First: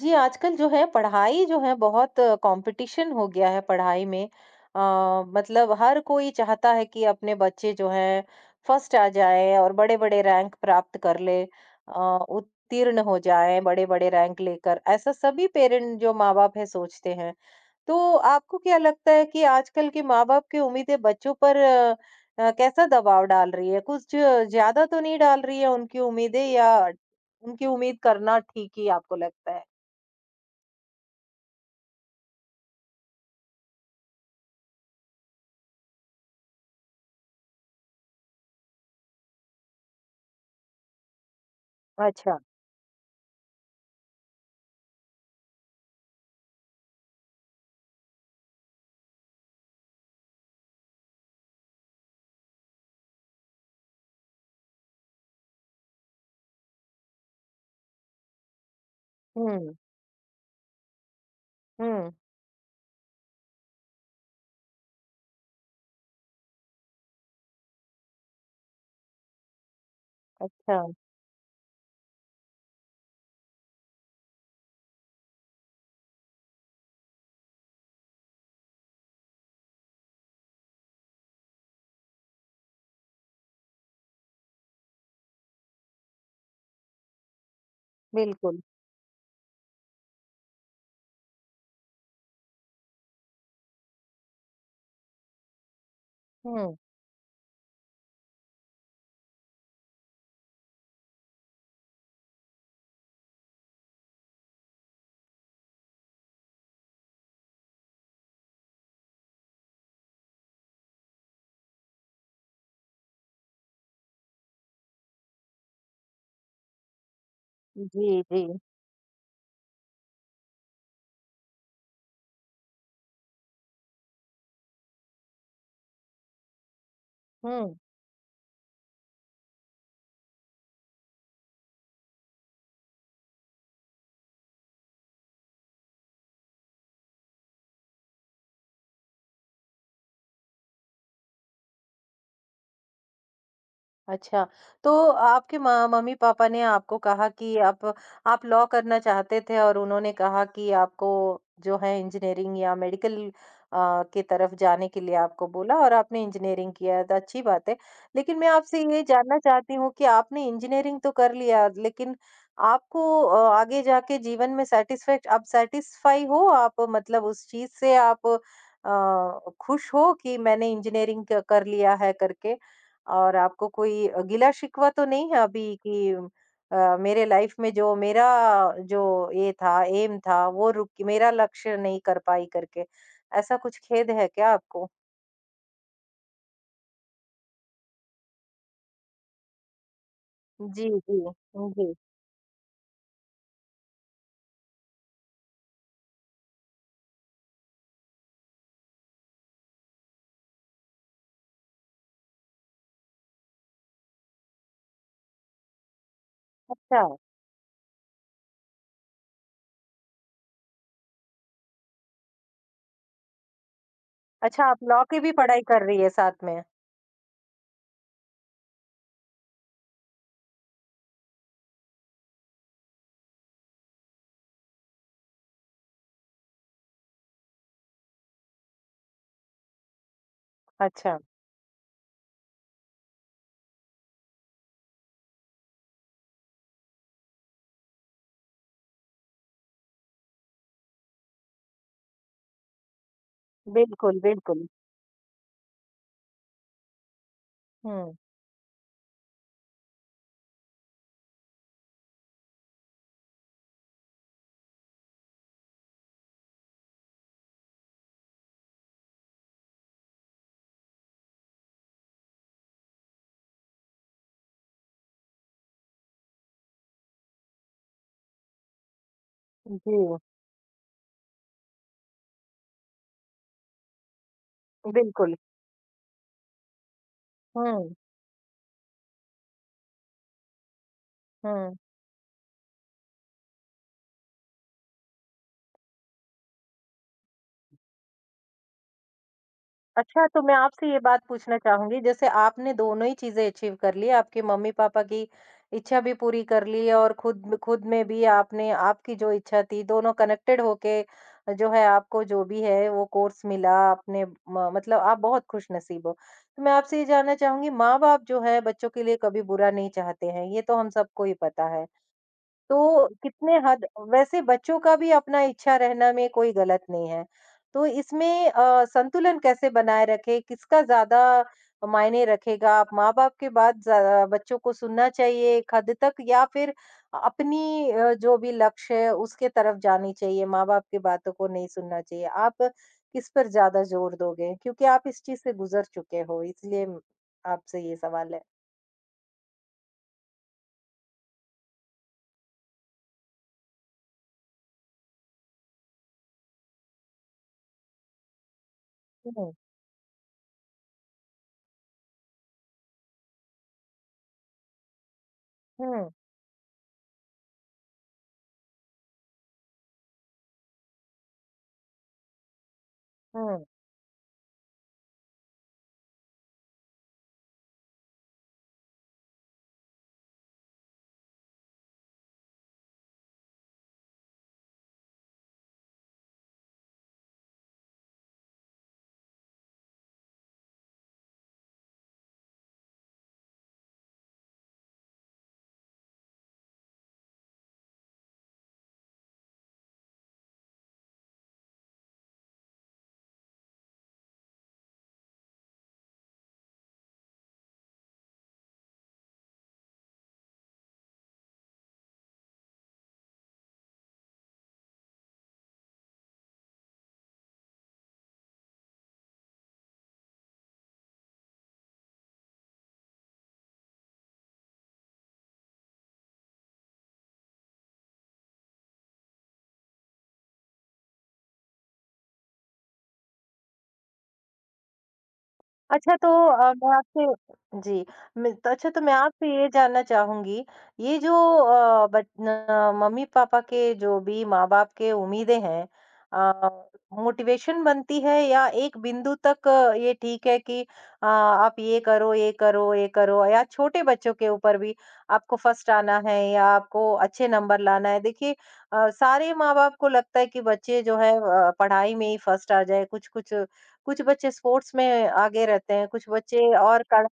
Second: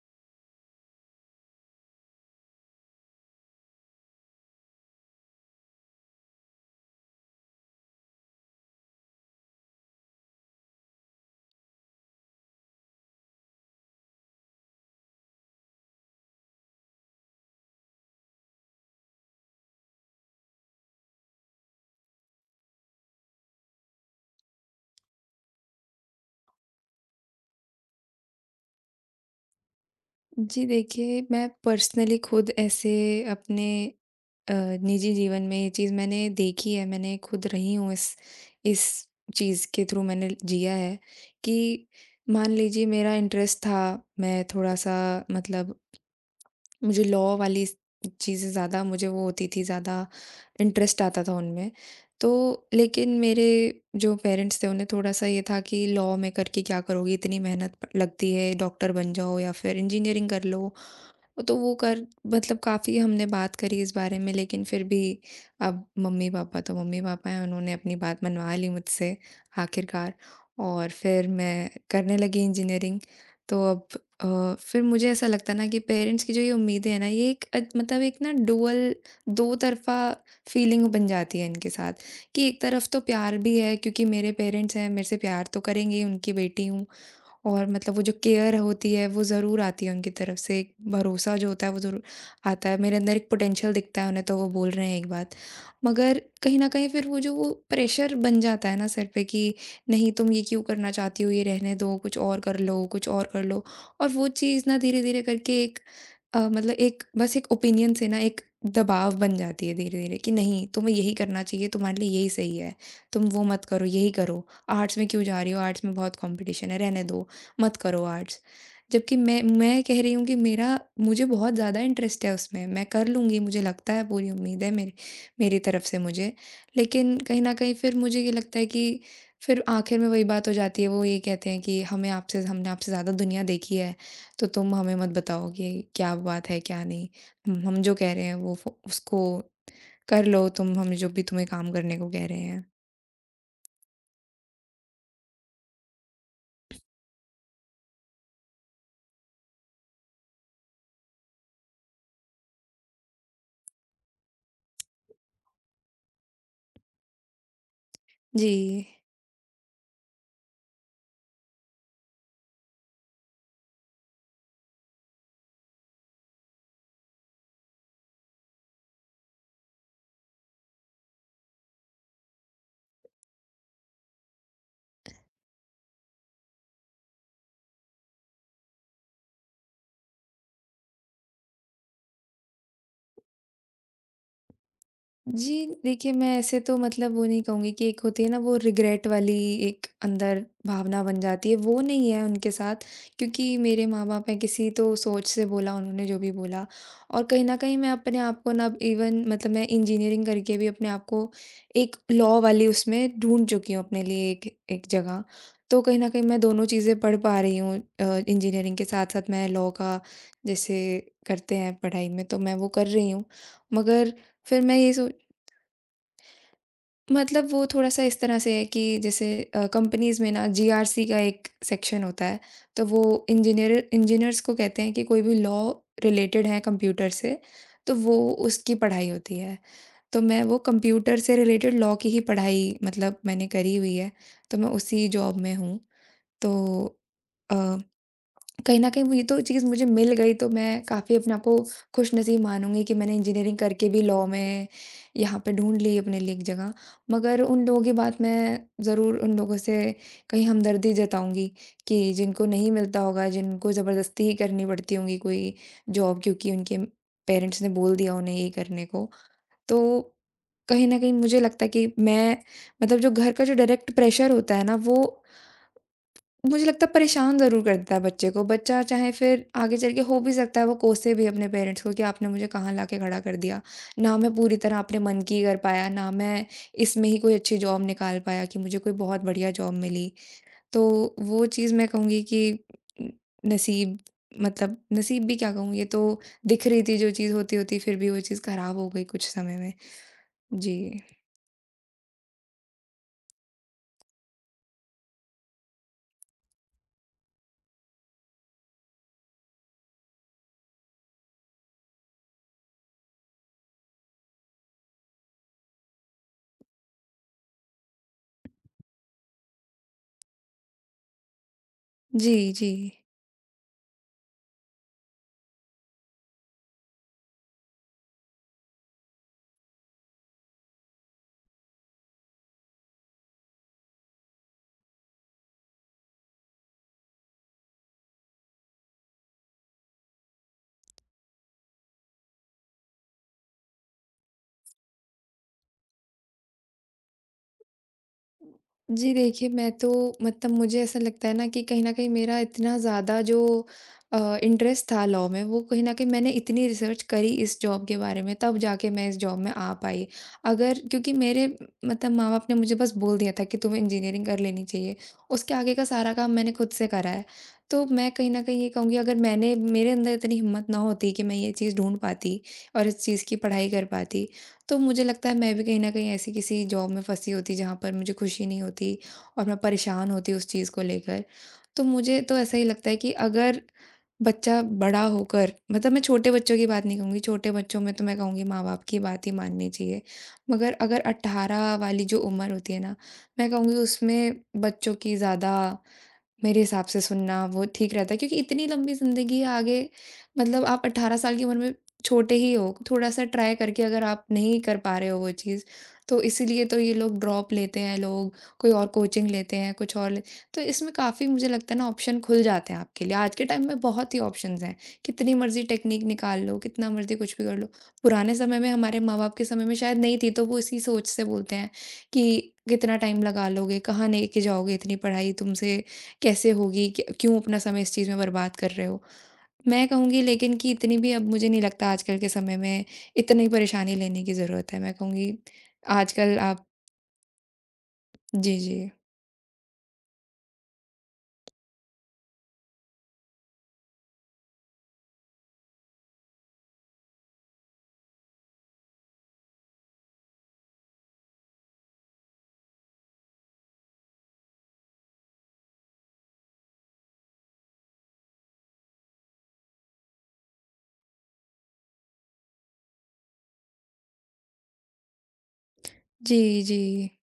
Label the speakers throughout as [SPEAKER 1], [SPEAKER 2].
[SPEAKER 1] जी, आजकल जो है पढ़ाई जो है बहुत कंपटीशन हो गया है पढ़ाई में। अ, मतलब हर कोई चाहता है कि अपने बच्चे जो हैं फर्स्ट आ जाएँ और बड़े-बड़े रैंक प्राप्त कर ले उत्तीर्ण हो जाएँ बड़े-बड़े रैंक लेकर। ऐसा सभी पेरेंट जो माँ-बाप हैं सोचते हैं। तो आपको क्या लगता है कि आजकल के माँ-बाप की उम्मीदें बच्चों पर कैसा दबाव डाल रही है? कुछ ज़्यादा तो नहीं डाल रही है उनकी उम्मीदें या उनकी उम्मीद करना ठीक ही आपको लगता है?
[SPEAKER 2] जी देखिए, मैं पर्सनली खुद ऐसे अपने अ, निजी जीवन में ये चीज़ मैंने देखी है। मैंने खुद रही हूँ इस चीज़ के थ्रू मैंने जिया है कि
[SPEAKER 1] अच्छा।
[SPEAKER 2] मान लीजिए मेरा इंटरेस्ट था, मैं थोड़ा-सा मतलब मुझे लॉ वाली स चीज़ें ज़्यादा मुझे वो होती थी, ज़्यादा इंटरेस्ट आता था उनमें। तो लेकिन मेरे जो पेरेंट्स थे उन्हें थोड़ा-सा ये था कि लॉ में करके क्या करोगी, इतनी मेहनत लगती है, डॉक्टर बन जाओ या
[SPEAKER 1] हुँ,
[SPEAKER 2] फिर इंजीनियरिंग कर लो। तो वो कर
[SPEAKER 1] हुँ,
[SPEAKER 2] मतलब काफ़ी हमने बात करी इस बारे में लेकिन फिर भी अब मम्मी-पापा तो मम्मी-पापा हैं, उन्होंने अपनी बात मनवा ली मुझसे आखिरकार,
[SPEAKER 1] अच्छा,
[SPEAKER 2] और फिर मैं करने लगी इंजीनियरिंग। तो अब अ, फिर मुझे ऐसा लगता है ना कि पेरेंट्स की जो ये उम्मीदें हैं ना ये एक मतलब एक ना डुअल दो तरफ़ा फीलिंग बन जाती है इनके साथ कि एक तरफ तो प्यार भी है क्योंकि मेरे पेरेंट्स हैं, मेरे से प्यार तो करेंगे ही, उनकी बेटी हूँ। और मतलब वो जो केयर
[SPEAKER 1] बिल्कुल।
[SPEAKER 2] होती है वो ज़रूर आती है उनकी तरफ से, एक भरोसा जो होता है वो ज़रूर आता है। मेरे अंदर एक पोटेंशियल दिखता है उन्हें तो वो बोल रहे हैं एक बात। मगर कहीं न
[SPEAKER 1] हुँ,
[SPEAKER 2] कहीं फिर वो जो वो प्रेशर बन जाता है ना सर पे कि नहीं तुम ये क्यों करना चाहती हो, ये रहने दो, कुछ और कर लो, कुछ और कर लो। और वो चीज़ ना धीरे-धीरे करके एक मतलब एक बस एक ओपिनियन से ना एक दबाव बन जाती है धीरे-धीरे कि नहीं तुम्हें यही करना चाहिए, तुम्हारे लिए यही सही है। तुम वो मत करो, यही करो। आर्ट्स में क्यों जा रही हो? आर्ट्स में बहुत कॉम्पिटिशन है, रहने दो। मत करो
[SPEAKER 1] जी,
[SPEAKER 2] आर्ट्स।
[SPEAKER 1] जी।
[SPEAKER 2] जबकि मैं कह रही हूँ कि मेरा मुझे बहुत ज़्यादा इंटरेस्ट है उसमें, मैं कर लूँगी, मुझे लगता है पूरी उम्मीद है मेरी मेरी तरफ से मुझे। लेकिन कहीं न कहीं
[SPEAKER 1] हुँ।
[SPEAKER 2] फिर मुझे ये लगता है कि फिर आखिर में वही बात हो जाती है, वो ये कहते हैं कि हमें आपसे हमने आपसे ज़्यादा दुनिया देखी है, तो तुम हमें मत बताओ कि क्या बात है, क्या नहीं। हम जो कह रहे हैं वो फ उसको कर लो तुम, हम जो भी तुम्हें काम करने को कह रहे हैं।
[SPEAKER 1] अच्छा, तो आपके माँ मम्मी-पापा ने आपको कहा कि आप लॉ करना चाहते थे और उन्होंने कहा कि आपको जो है इंजीनियरिंग या मेडिकल अ, की तरफ जाने के लिए आपको बोला और आपने इंजीनियरिंग किया तो अच्छी बात है। लेकिन मैं आपसे
[SPEAKER 2] जी।
[SPEAKER 1] ये जानना चाहती हूँ कि आपने इंजीनियरिंग तो कर लिया लेकिन आपको आगे जाके जीवन में सैटिस्फैक्ट आप सैटिस्फाई हो? आप मतलब उस चीज़ से आप खुश हो कि मैंने इंजीनियरिंग क कर लिया है करके? और आपको कोई गिला-शिकवा तो नहीं है अभी कि मेरे लाइफ में जो मेरा जो ये था, एम था, वो रुक मेरा लक्ष्य नहीं कर पाई करके, ऐसा कुछ खेद है क्या आपको?
[SPEAKER 2] जी, देखिए मैं ऐसे तो मतलब वो नहीं कहूँगी कि एक होती है ना वो रिग्रेट वाली एक अंदर
[SPEAKER 1] जी,
[SPEAKER 2] भावना
[SPEAKER 1] जी।
[SPEAKER 2] बन जाती है, वो
[SPEAKER 1] जी।
[SPEAKER 2] नहीं है उनके साथ क्योंकि मेरे माँ-बाप हैं किसी तो सोच से बोला उन्होंने जो भी बोला। और कहीं न कहीं मैं अपने आप को ना अब इवन मतलब मैं इंजीनियरिंग करके भी अपने आप को एक लॉ वाली उसमें ढूँढ चुकी हूँ अपने लिए एक एक जगह। तो कहीं न कहीं मैं दोनों चीज़ें
[SPEAKER 1] अच्छा।
[SPEAKER 2] पढ़ पा रही हूँ इंजीनियरिंग के साथ-साथ मैं लॉ का जैसे करते हैं पढ़ाई में तो मैं वो कर रही हूँ। मगर फिर
[SPEAKER 1] अच्छा,
[SPEAKER 2] मैं
[SPEAKER 1] आप
[SPEAKER 2] ये
[SPEAKER 1] लॉ
[SPEAKER 2] सो
[SPEAKER 1] की भी पढ़ाई कर रही है साथ में?
[SPEAKER 2] मतलब वो थोड़ा-सा इस तरह से है कि जैसे कंपनीज़ में ना जीआरसी का एक सेक्शन होता है, तो वो इंजीनियर्स को कहते हैं कि कोई भी लॉ रिलेटेड है कंप्यूटर से, तो वो उसकी पढ़ाई होती है। तो मैं वो
[SPEAKER 1] अच्छा।
[SPEAKER 2] कंप्यूटर से रिलेटेड लॉ की ही पढ़ाई मतलब मैंने करी हुई है, तो मैं उसी जॉब में हूँ। तो अ कहीं न कहीं वो ये तो चीज़ मुझे मिल गई तो मैं काफ़ी अपने आप को खुशनसीब मानूँगी कि मैंने इंजीनियरिंग करके भी
[SPEAKER 1] बिल्कुल,
[SPEAKER 2] लॉ
[SPEAKER 1] बिल्कुल।
[SPEAKER 2] में यहाँ पे ढूँढ ली अपने लिए एक जगह। मगर उन लोगों की
[SPEAKER 1] हुँ।
[SPEAKER 2] बात मैं ज़रूर उन लोगों से कहीं हमदर्दी जताऊँगी कि जिनको नहीं मिलता होगा, जिनको ज़बरदस्ती ही करनी पड़ती होंगी कोई जॉब क्योंकि उनके पेरेंट्स ने बोल दिया उन्हें ये करने को। तो कहीं न कहीं मुझे लगता है कि मैं मतलब जो घर का जो डायरेक्ट प्रेशर होता है ना वो मुझे लगता है परेशान ज़रूर करता है बच्चे को। बच्चा चाहे फिर आगे चल के हो
[SPEAKER 1] जी,
[SPEAKER 2] भी सकता है वो कोसे भी अपने पेरेंट्स को कि आपने मुझे कहाँ लाके खड़ा कर दिया। ना मैं पूरी तरह अपने मन
[SPEAKER 1] बिल्कुल।
[SPEAKER 2] की कर पाया, ना मैं इसमें ही कोई अच्छी जॉब
[SPEAKER 1] हुँ,
[SPEAKER 2] निकाल पाया कि मुझे कोई बहुत बढ़िया जॉब मिली। तो वो चीज़
[SPEAKER 1] हुँ।
[SPEAKER 2] मैं कहूँगी कि उम, नसीब मतलब नसीब भी क्या कहूँ, ये तो दिख रही थी जो चीज़ होती-होती फिर भी वो चीज़ ख़राब हो गई कुछ समय में।
[SPEAKER 1] अच्छा, तो मैं आपसे ये
[SPEAKER 2] जी।
[SPEAKER 1] बात पूछना चाहूँगी, जैसे आपने दोनों ही चीज़ें अचीव कर ली, आपके मम्मी-पापा की इच्छा भी पूरी कर ली और खुद में भी आपने आपकी जो इच्छा थी, दोनों कनेक्टेड होके जो है आपको जो भी है वो कोर्स मिला, आपने म मतलब आप बहुत खुशनसीब हो। तो मैं आपसे ये जानना चाहूँगी, माँ-बाप जो है बच्चों के लिए कभी बुरा नहीं चाहते हैं, ये तो हम सबको ही पता है।
[SPEAKER 2] जी, जी।
[SPEAKER 1] तो कितने हद वैसे बच्चों का भी अपना इच्छा रहना में कोई गलत नहीं है। तो इसमें संतुलन कैसे बनाए रखें? किसका ज़्यादा मायने रखेगा? आप माँ-बाप के बात ज़्या बच्चों को सुनना चाहिए एक हद तक या फिर अपनी जो भी लक्ष्य है उसके तरफ जानी चाहिए, माँ-बाप की बातों को नहीं सुनना चाहिए? आप किस पर ज़्यादा ज़ोर दोगे? क्योंकि आप इस चीज़ से गुज़र चुके हो इसलिए आपसे ये सवाल है।
[SPEAKER 2] जी देखिए, मैं तो मतलब मुझे ऐसा लगता है ना कि कहीं न कहीं मेरा इतना ज़्यादा जो इंटरेस्ट था लॉ में वो कहीं न कहीं मैंने इतनी रिसर्च करी इस जॉब के बारे में तब जाके मैं इस जॉब में
[SPEAKER 1] हुँ,
[SPEAKER 2] आ पाई। अगर क्योंकि मेरे मतलब माँ-बाप ने मुझे बस बोल दिया था कि तुम्हें इंजीनियरिंग कर लेनी चाहिए। उसके आगे का
[SPEAKER 1] हुँ,
[SPEAKER 2] सारा काम मैंने खुद से करा है। तो मैं कहीं न कहीं ये कहूँगी अगर मैंने मेरे अंदर इतनी हिम्मत ना होती कि मैं ये चीज़ ढूँढ पाती और इस चीज़ की
[SPEAKER 1] हुँ।
[SPEAKER 2] पढ़ाई कर पाती तो मुझे लगता है मैं भी कहीं न कहीं ऐसी किसी जॉब में फँसी होती जहाँ पर मुझे खुशी नहीं होती और मैं परेशान होती उस चीज़ को लेकर। तो मुझे तो ऐसा ही लगता है कि अगर बच्चा बड़ा होकर मतलब मैं छोटे बच्चों की बात नहीं कहूँगी, छोटे बच्चों में तो मैं कहूँगी माँ-बाप की बात ही माननी चाहिए। मगर अगर 18 वाली जो उम्र होती है ना, मैं कहूँगी उसमें बच्चों की ज़्यादा मेरे हिसाब से सुनना वो ठीक रहता है क्योंकि इतनी लंबी ज़िंदगी है आगे, मतलब आप 18 साल की उम्र में छोटे ही हो, थोड़ा-सा ट्राई करके अगर आप नहीं कर पा रहे हो वो चीज़, तो इसीलिए तो ये लोग ड्रॉप लेते हैं लोग, कोई और कोचिंग लेते हैं, कुछ और ले तो इसमें काफ़ी मुझे लगता है ना ऑप्शन खुल जाते हैं आपके लिए। आज के टाइम में बहुत ही ऑप्शंस हैं, कितनी मर्ज़ी टेक्नीक निकाल लो, कितना मर्ज़ी कुछ भी कर लो। पुराने समय में हमारे माँ-बाप के समय में शायद नहीं थी, तो वो इसी सोच से बोलते हैं कि कितना टाइम लगा लोगे, कहाँ लेके जाओगे इतनी पढ़ाई तुमसे कैसे होगी? क क्यों अपना समय इस चीज़ में बर्बाद कर रहे हो? मैं कहूँगी लेकिन कि इतनी भी अब मुझे नहीं लगता आजकल के समय में इतनी परेशानी लेने की ज़रूरत है। मैं कहूँगी
[SPEAKER 1] अच्छा तो
[SPEAKER 2] आजकल आप।
[SPEAKER 1] मैं आपसे जी मैं
[SPEAKER 2] जी,
[SPEAKER 1] तो
[SPEAKER 2] जी।
[SPEAKER 1] अच्छा तो मैं आपसे ये जानना चाहूँगी, ये जो अ, बच न मम्मी-पापा के जो भी माँ-बाप के उम्मीदें हैं अ, मोटिवेशन बनती है या एक बिंदु तक ये ठीक है कि आप ये करो, ये करो, ये करो या छोटे बच्चों के ऊपर भी आपको फर्स्ट आना है या आपको अच्छे नंबर लाना है। देखिए सारे माँ-बाप को लगता है कि बच्चे जो है पढ़ाई में ही फर्स्ट आ जाए, कुछ बच्चे स्पोर्ट्स में आगे रहते हैं, कुछ
[SPEAKER 2] जी,
[SPEAKER 1] बच्चे
[SPEAKER 2] जी।
[SPEAKER 1] और कल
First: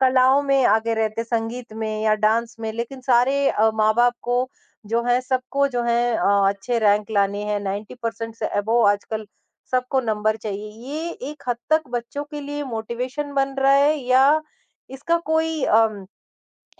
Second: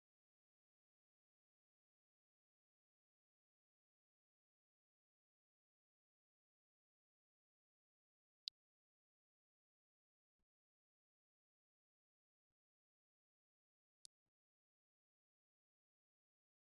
[SPEAKER 1] कलाओं में आगे रहते हैं, संगीत में या डांस में। लेकिन सारे माँ-बाप को जो है सबको जो है अच्छे रैंक लाने हैं, 90% से अबोव आजकल सबको नंबर चाहिए। ये एक हद तक बच्चों के लिए मोटिवेशन बन रहा है या इसका कोई अम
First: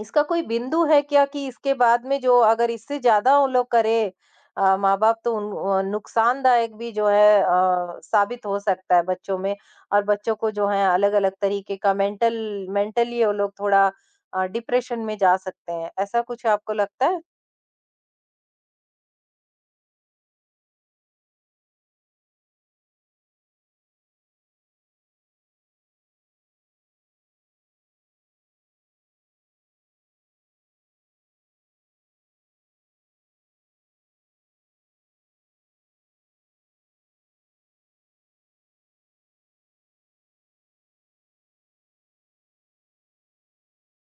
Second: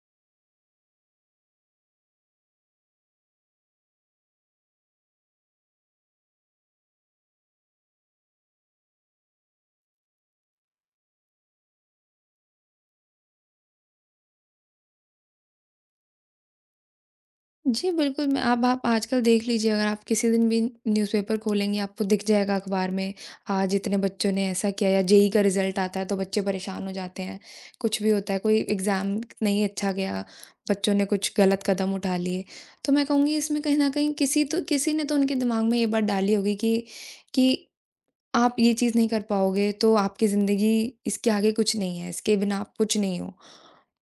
[SPEAKER 1] इसका कोई बिंदु है क्या कि इसके बाद में जो अगर इससे ज़्यादा वो लोग करें अ, माँ-बाप तो उन अ, नुकसानदायक भी जो है साबित हो सकता है बच्चों में और बच्चों को जो है अलग-अलग तरीके का मेंटली वो लोग थोड़ा डिप्रेशन में जा सकते हैं। ऐसा कुछ आपको लगता है?
[SPEAKER 2] जी, बिल्कुल, मैं अब आप आजकल देख लीजिए अगर आप किसी दिन भी न्यूज़पेपर खोलेंगी आपको दिख जाएगा अखबार में, आज इतने बच्चों ने ऐसा किया या जेईई का रिज़ल्ट आता है तो बच्चे परेशान हो जाते हैं। कुछ भी होता है, कोई एग्ज़ाम नहीं अच्छा गया, बच्चों ने कुछ गलत कदम उठा लिए। तो मैं कहूँगी इसमें कहीं न कहीं किसी ने तो उनके दिमाग में ये बात डाली होगी कि आप ये चीज़ नहीं कर पाओगे तो आपकी ज़िंदगी इसके आगे कुछ नहीं है, इसके बिना आप कुछ नहीं हो।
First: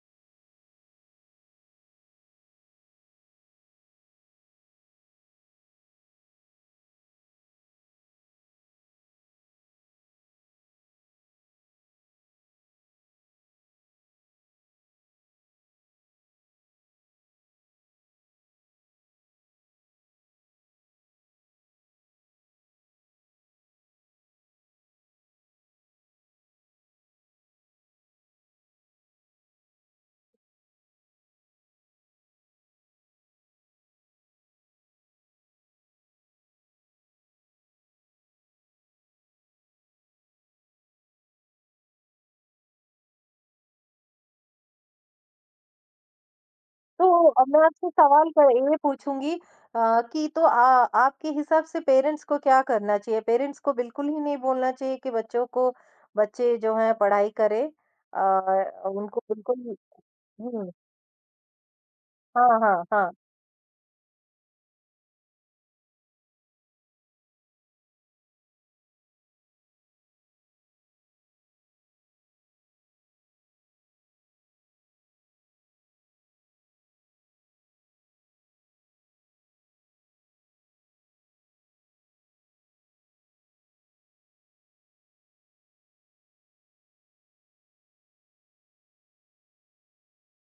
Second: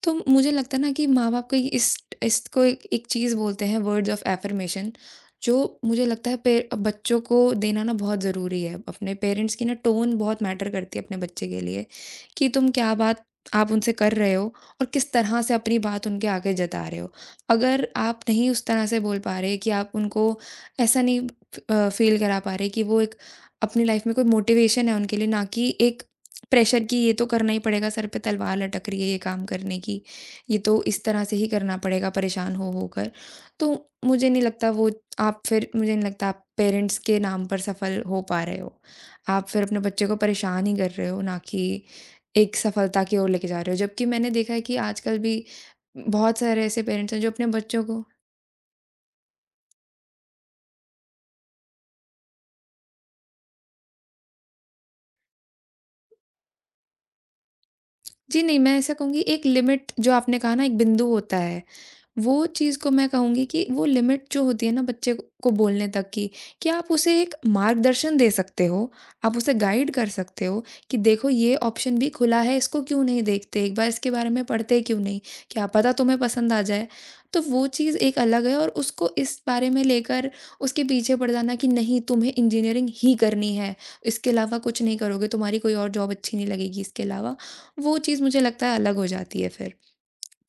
[SPEAKER 2] तो मुझे लगता है ना कि माँ-बाप को ये इस इसको एक एक चीज़ बोलते हैं वर्ड्स ऑफ अफ़र्मेशन जो मुझे लगता है पे बच्चों को देना ना बहुत ज़रूरी है। अपने पेरेंट्स की ना टोन बहुत मैटर करती है अपने बच्चे के लिए कि तुम क्या बात आप उनसे कर रहे हो और किस तरह से अपनी बात उनके आगे जता रहे हो। अगर आप नहीं उस तरह से बोल पा रहे कि आप उनको ऐसा नहीं फ़ील करा पा रहे कि वो एक अपनी लाइफ़ में कोई मोटिवेशन है उनके लिए ना कि एक प्रेशर कि ये तो करना ही पड़ेगा, सर पे तलवार लटक रही है ये काम करने की, ये तो इस तरह से ही करना पड़ेगा परेशान हो होकर। तो मुझे नहीं लगता वो आप फिर मुझे नहीं लगता आप पेरेंट्स के नाम पर सफल हो पा रहे हो। आप फिर अपने बच्चे को परेशान ही कर रहे हो, ना कि एक सफलता की ओर लेके जा रहे हो। जबकि मैंने देखा है कि आजकल भी बहुत सारे ऐसे
[SPEAKER 1] तो
[SPEAKER 2] पेरेंट्स हैं जो अपने
[SPEAKER 1] अब मैं
[SPEAKER 2] बच्चों
[SPEAKER 1] आपसे
[SPEAKER 2] को।
[SPEAKER 1] सवाल क ये पूछूँगी कि तो आ आपके हिसाब से पेरेंट्स को क्या करना चाहिए? पेरेंट्स को बिल्कुल ही नहीं बोलना चाहिए कि बच्चों को बच्चे जो हैं पढ़ाई करें
[SPEAKER 2] जी नहीं, मैं ऐसा कहूँगी
[SPEAKER 1] उनको
[SPEAKER 2] एक
[SPEAKER 1] बिल्कुल
[SPEAKER 2] लिमिट जो आपने कहा ना
[SPEAKER 1] हुँ।
[SPEAKER 2] एक बिंदु होता है वो
[SPEAKER 1] हाँ,
[SPEAKER 2] चीज़
[SPEAKER 1] हाँ,
[SPEAKER 2] को मैं
[SPEAKER 1] हाँ।
[SPEAKER 2] कहूँगी कि वो लिमिट जो होती है ना बच्चे को बोलने तक की, कि आप उसे एक मार्गदर्शन दे सकते हो, आप उसे गाइड कर सकते हो कि देखो ये ऑप्शन भी खुला है, इसको क्यों नहीं देखते? एक बार इसके बारे में पढ़ते क्यों नहीं? क्या पता तुम्हें पसंद आ जाए? तो वो चीज़ एक अलग है और उसको इस बारे में लेकर उसके पीछे पड़ जाना कि नहीं तुम्हें इंजीनियरिंग ही करनी है, इसके अलावा कुछ नहीं करोगे, तुम्हारी कोई और जॉब अच्छी नहीं लगेगी इसके अलावा, वो चीज़ मुझे लगता है अलग हो जाती है फिर।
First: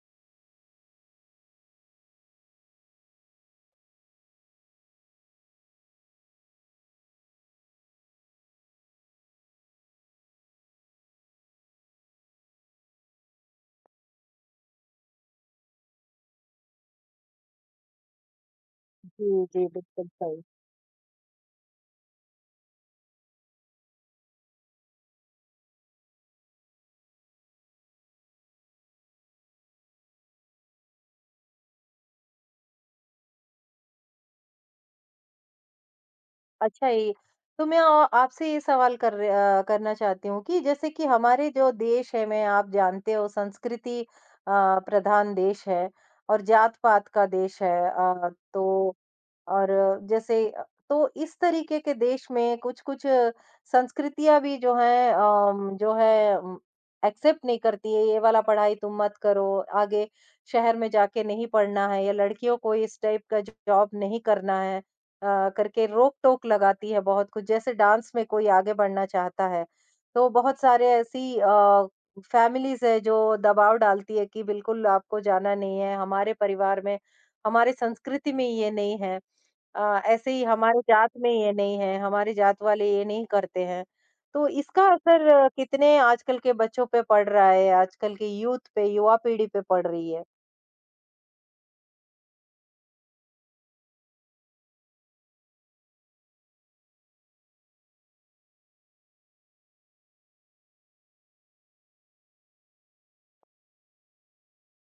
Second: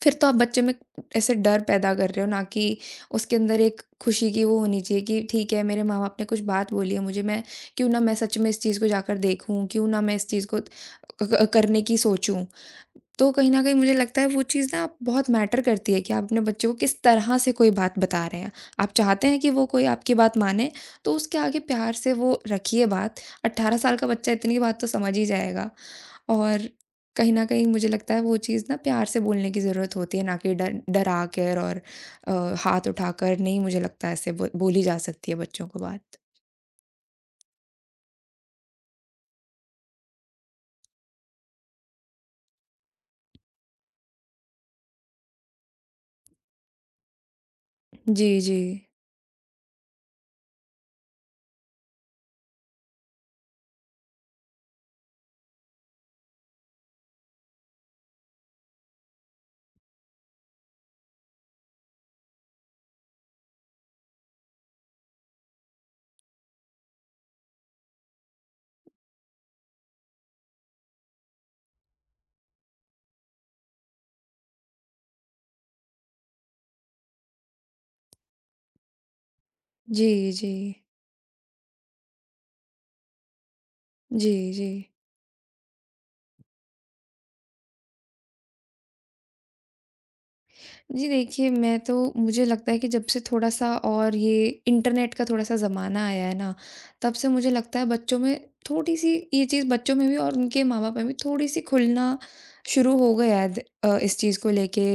[SPEAKER 2] फिर तो आप बच्चे में ऐसे डर पैदा कर रहे हो ना कि उसके अंदर एक खुशी की वो होनी चाहिए कि ठीक है मेरे माँ बाप ने कुछ बात बोली है मुझे मैं क्यों ना मैं सच में इस चीज़ को जाकर देखूं, क्यों ना मैं इस चीज़ को करने की सोचूं। तो कहीं ना कहीं मुझे लगता है वो चीज़ ना बहुत मैटर करती है कि आप अपने बच्चे को किस तरह से कोई बात बता रहे हैं। आप चाहते
[SPEAKER 1] जी,
[SPEAKER 2] हैं कि वो
[SPEAKER 1] जी,
[SPEAKER 2] कोई
[SPEAKER 1] बिल्कुल
[SPEAKER 2] आपकी बात
[SPEAKER 1] सही।
[SPEAKER 2] माने, तो उसके आगे प्यार से वो रखिए बात। 18 साल का बच्चा इतनी बात तो समझ ही जाएगा। और कहीं न कहीं मुझे लगता है वो चीज़ ना प्यार से बोलने की ज़रूरत होती है, ना कि डर डरा कर, और हाथ उठाकर नहीं। मुझे लगता है ऐसे बो बोली जा सकती है बच्चों को बात।
[SPEAKER 1] अच्छा ये तो मैं आपसे ये सवाल कर र अ, करना चाहती हूँ कि जैसे कि हमारे जो देश है में आप जानते हो संस्कृति प्रधान देश है और जात-पात का देश है।
[SPEAKER 2] जी, जी।
[SPEAKER 1] तो और जैसे अ, तो इस तरीके के देश में कुछ-कुछ संस्कृतियाँ भी जो हैं अम, जो है उम, एक्सेप्ट नहीं करती है, ये वाला पढ़ाई तुम मत करो, आगे शहर में जाके नहीं पढ़ना है या लड़कियों को इस टाइप का जॉब नहीं करना है करके रोक-टोक लगाती है बहुत कुछ। जैसे डांस में कोई आगे बढ़ना चाहता है, तो बहुत सारे ऐसी फैमिलीज़ है जो दबाव डालती है कि बिल्कुल आपको जाना नहीं है, हमारे परिवार में, हमारे संस्कृति में ये नहीं है।
[SPEAKER 2] जी,
[SPEAKER 1] ऐसे ही
[SPEAKER 2] जी।
[SPEAKER 1] हमारे जात में ये नहीं है, हमारे जात वाले ये नहीं करते हैं।
[SPEAKER 2] जी,
[SPEAKER 1] तो
[SPEAKER 2] जी।
[SPEAKER 1] इसका असर कितने आजकल के बच्चों पे पड़ रहा है, आजकल के यूथ पे, युवा पीढ़ी पे पड़ रही है?
[SPEAKER 2] जी देखिए, मैं तो मुझे लगता है कि जब से थोड़ा-सा और ये इंटरनेट का थोड़ा-सा ज़माना आया है ना, तब से मुझे लगता है बच्चों में थोड़ी-सी ये चीज़ बच्चों में भी और उनके माँ-बाप में भी थोड़ी-सी खुलना शुरू हो गया है द इस चीज़ को लेके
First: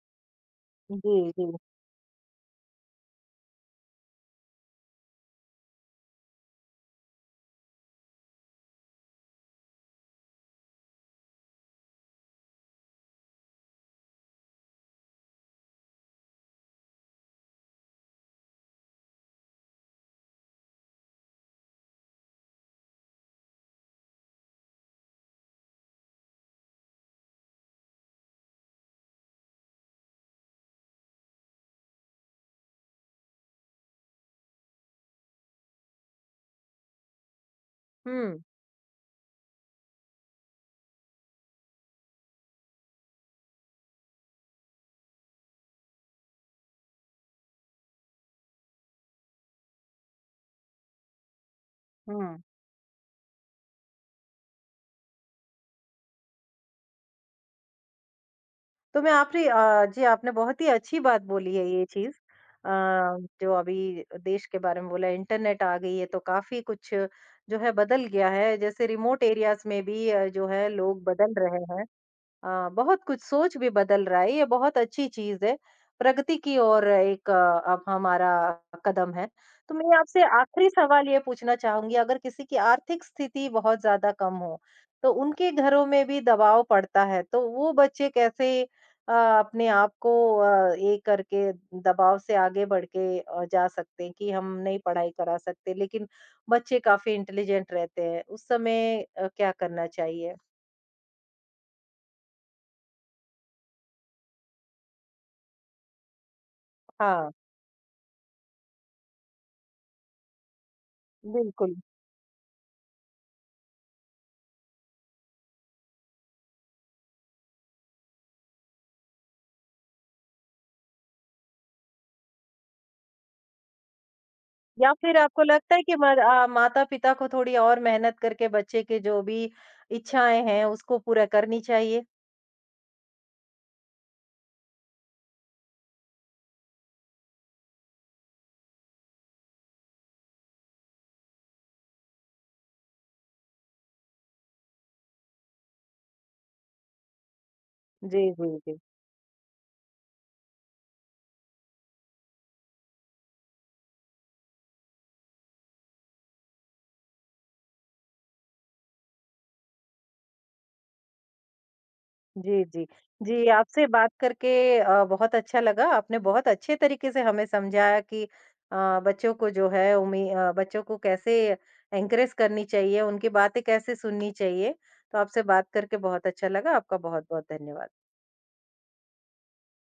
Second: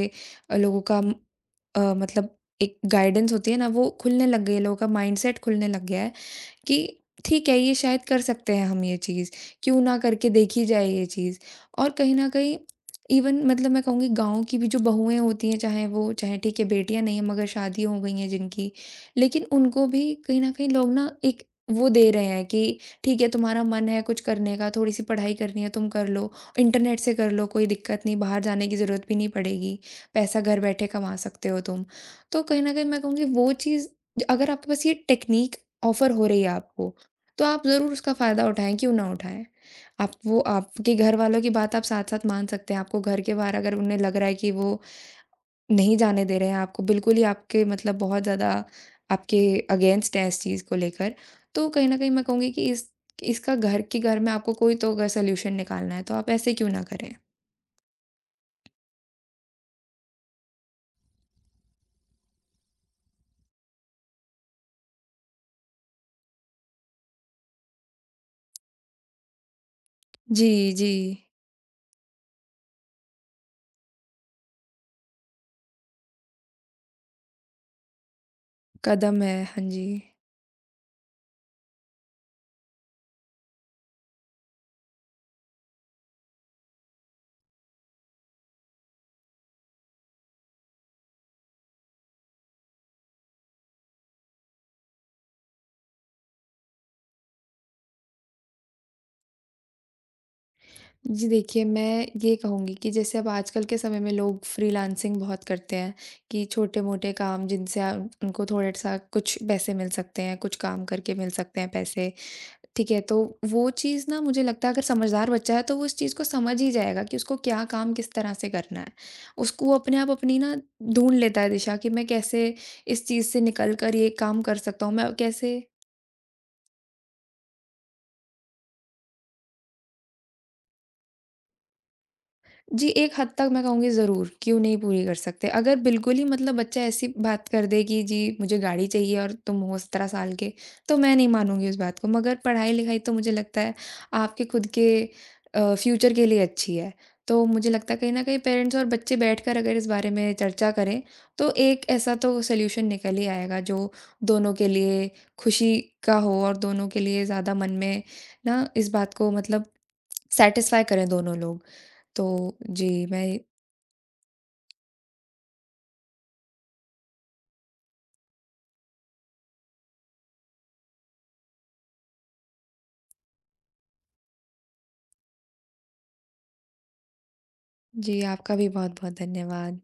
[SPEAKER 2] लोगों का
[SPEAKER 1] जी, जी।
[SPEAKER 2] मतलब एक गाइडेंस होती है ना, वो खुलने लग गई है, लोगों का माइंडसेट खुलने लग गया है। कि ठीक है ये शायद कर सकते हैं हम ये चीज़, क्यों ना करके देखी जाए ये चीज़। और कहीं न कहीं इवन मतलब मैं कहूँगी गाँव की भी जो बहुएँ होती हैं, चाहे वो चाहे ठीक है बेटियाँ नहीं हैं मगर शादी हो गई हैं जिनकी, लेकिन उनको भी कहीं न कहीं लोग ना एक वो दे रहे हैं कि ठीक है तुम्हारा मन है कुछ करने का, थोड़ी-सी पढ़ाई करनी है तुम कर लो, इंटरनेट से कर लो कोई दिक्कत नहीं, बाहर जाने की ज़रूरत भी नहीं पड़ेगी, पैसा घर बैठे कमा सकते हो तुम। तो कहीं न कहीं मैं कहूँगी वो चीज़ अगर आपके पास ये टेक्नीक ऑफ़र हो रही है आपको, तो आप ज़रूर उसका
[SPEAKER 1] हुँ,
[SPEAKER 2] फ़ायदा उठाएँ, क्यों ना उठाएँ? आप वो आपके घर वालों की बात आप साथ-साथ मान सकते हैं। आपको घर के बाहर अगर उन्हें लग रहा है कि वो नहीं जाने दे रहे हैं आपको, बिल्कुल ही आपके मतलब बहुत ज़्यादा आपके अगेंस्ट हैं इस चीज़ को लेकर, तो कहीं न कहीं मैं
[SPEAKER 1] हुँ।
[SPEAKER 2] कहूँगी कि इस इसका घर के घर में आपको कोई तो अगर सॉल्यूशन निकालना है, तो आप ऐसे क्यों ना करें?
[SPEAKER 1] तो मैं आपने अ, जी आपने बहुत ही अच्छी बात बोली है ये चीज़ अ, जो अभी देश के बारे में बोला इंटरनेट आ गई है तो काफ़ी कुछ जो है बदल गया है, जैसे रिमोट एरियाज़ में भी जो
[SPEAKER 2] जी,
[SPEAKER 1] है
[SPEAKER 2] जी।
[SPEAKER 1] लोग बदल रहे हैं। हाँ, बहुत कुछ सोच भी बदल रहा है, ये बहुत अच्छी चीज़ है। प्रगति की ओर एक अब हमारा कदम
[SPEAKER 2] कदम
[SPEAKER 1] है।
[SPEAKER 2] है, हाँ
[SPEAKER 1] तो
[SPEAKER 2] जी।
[SPEAKER 1] मैं आपसे आखिरी सवाल ये पूछना चाहूँगी अगर किसी की आर्थिक स्थिति बहुत ज़्यादा कम हो, तो उनके घरों में भी दबाव पड़ता है, तो वो बच्चे कैसे अपने आप को ये करके दबाव से आगे बढ़ के जा सकते हैं कि हम नहीं पढ़ाई करा सकते, लेकिन बच्चे काफ़ी इंटेलिजेंट रहते हैं, उस समय क्या करना चाहिए?
[SPEAKER 2] जी देखिए, मैं ये कहूँगी कि जैसे अब आजकल के समय में लोग फ्रीलांसिंग बहुत करते हैं कि छोटे-मोटे
[SPEAKER 1] हाँ,
[SPEAKER 2] काम जिनसे उनको थोड़ा-सा कुछ पैसे मिल सकते हैं, कुछ काम करके मिल सकते हैं
[SPEAKER 1] बिल्कुल।
[SPEAKER 2] पैसे, ठीक है? तो वो चीज़ ना मुझे लगता है अगर समझदार बच्चा है तो वो इस चीज़ को समझ ही जाएगा कि उसको क्या काम किस तरह से करना है। उसको वो अपने आप अपनी ना ढूँढ लेता है दिशा कि मैं कैसे इस चीज़ से निकल कर ये काम कर सकता
[SPEAKER 1] या
[SPEAKER 2] हूँ, मैं
[SPEAKER 1] फिर आपको
[SPEAKER 2] कैसे।
[SPEAKER 1] लगता है कि माता-पिता को थोड़ी और मेहनत करके बच्चे के जो भी इच्छाएँ हैं, उसको पूरा करनी चाहिए?
[SPEAKER 2] जी, एक हद तक मैं कहूँगी ज़रूर, क्यों नहीं पूरी कर सकते। अगर बिल्कुल ही मतलब बच्चा ऐसी बात कर दे कि जी मुझे गाड़ी चाहिए और तुम हो 17 साल के, तो मैं नहीं मानूँगी उस बात को। मगर पढ़ाई-लिखाई तो मुझे लगता है आपके खुद के फ्यूचर के लिए अच्छी है। तो मुझे लगता है कहीं न
[SPEAKER 1] जी,
[SPEAKER 2] कहीं
[SPEAKER 1] जी,
[SPEAKER 2] पेरेंट्स
[SPEAKER 1] जी।
[SPEAKER 2] और बच्चे बैठकर अगर इस बारे में चर्चा करें, तो एक ऐसा तो सॉल्यूशन निकल ही आएगा जो दोनों के लिए खुशी का हो और दोनों के लिए ज़्यादा मन में ना इस बात को मतलब सैटिस्फाई करें दोनों लोग। तो
[SPEAKER 1] जी, जी।
[SPEAKER 2] जी, मैं।
[SPEAKER 1] जी, आपसे बात करके बहुत अच्छा लगा। आपने बहुत अच्छे तरीके से हमें समझाया कि बच्चों को जो है बच्चों को कैसे एनकरेज करनी चाहिए, उनकी बातें कैसे सुननी चाहिए। तो आपसे बात करके बहुत अच्छा लगा। आपका बहुत-बहुत धन्यवाद।
[SPEAKER 2] जी, आपका भी बहुत-बहुत धन्यवाद।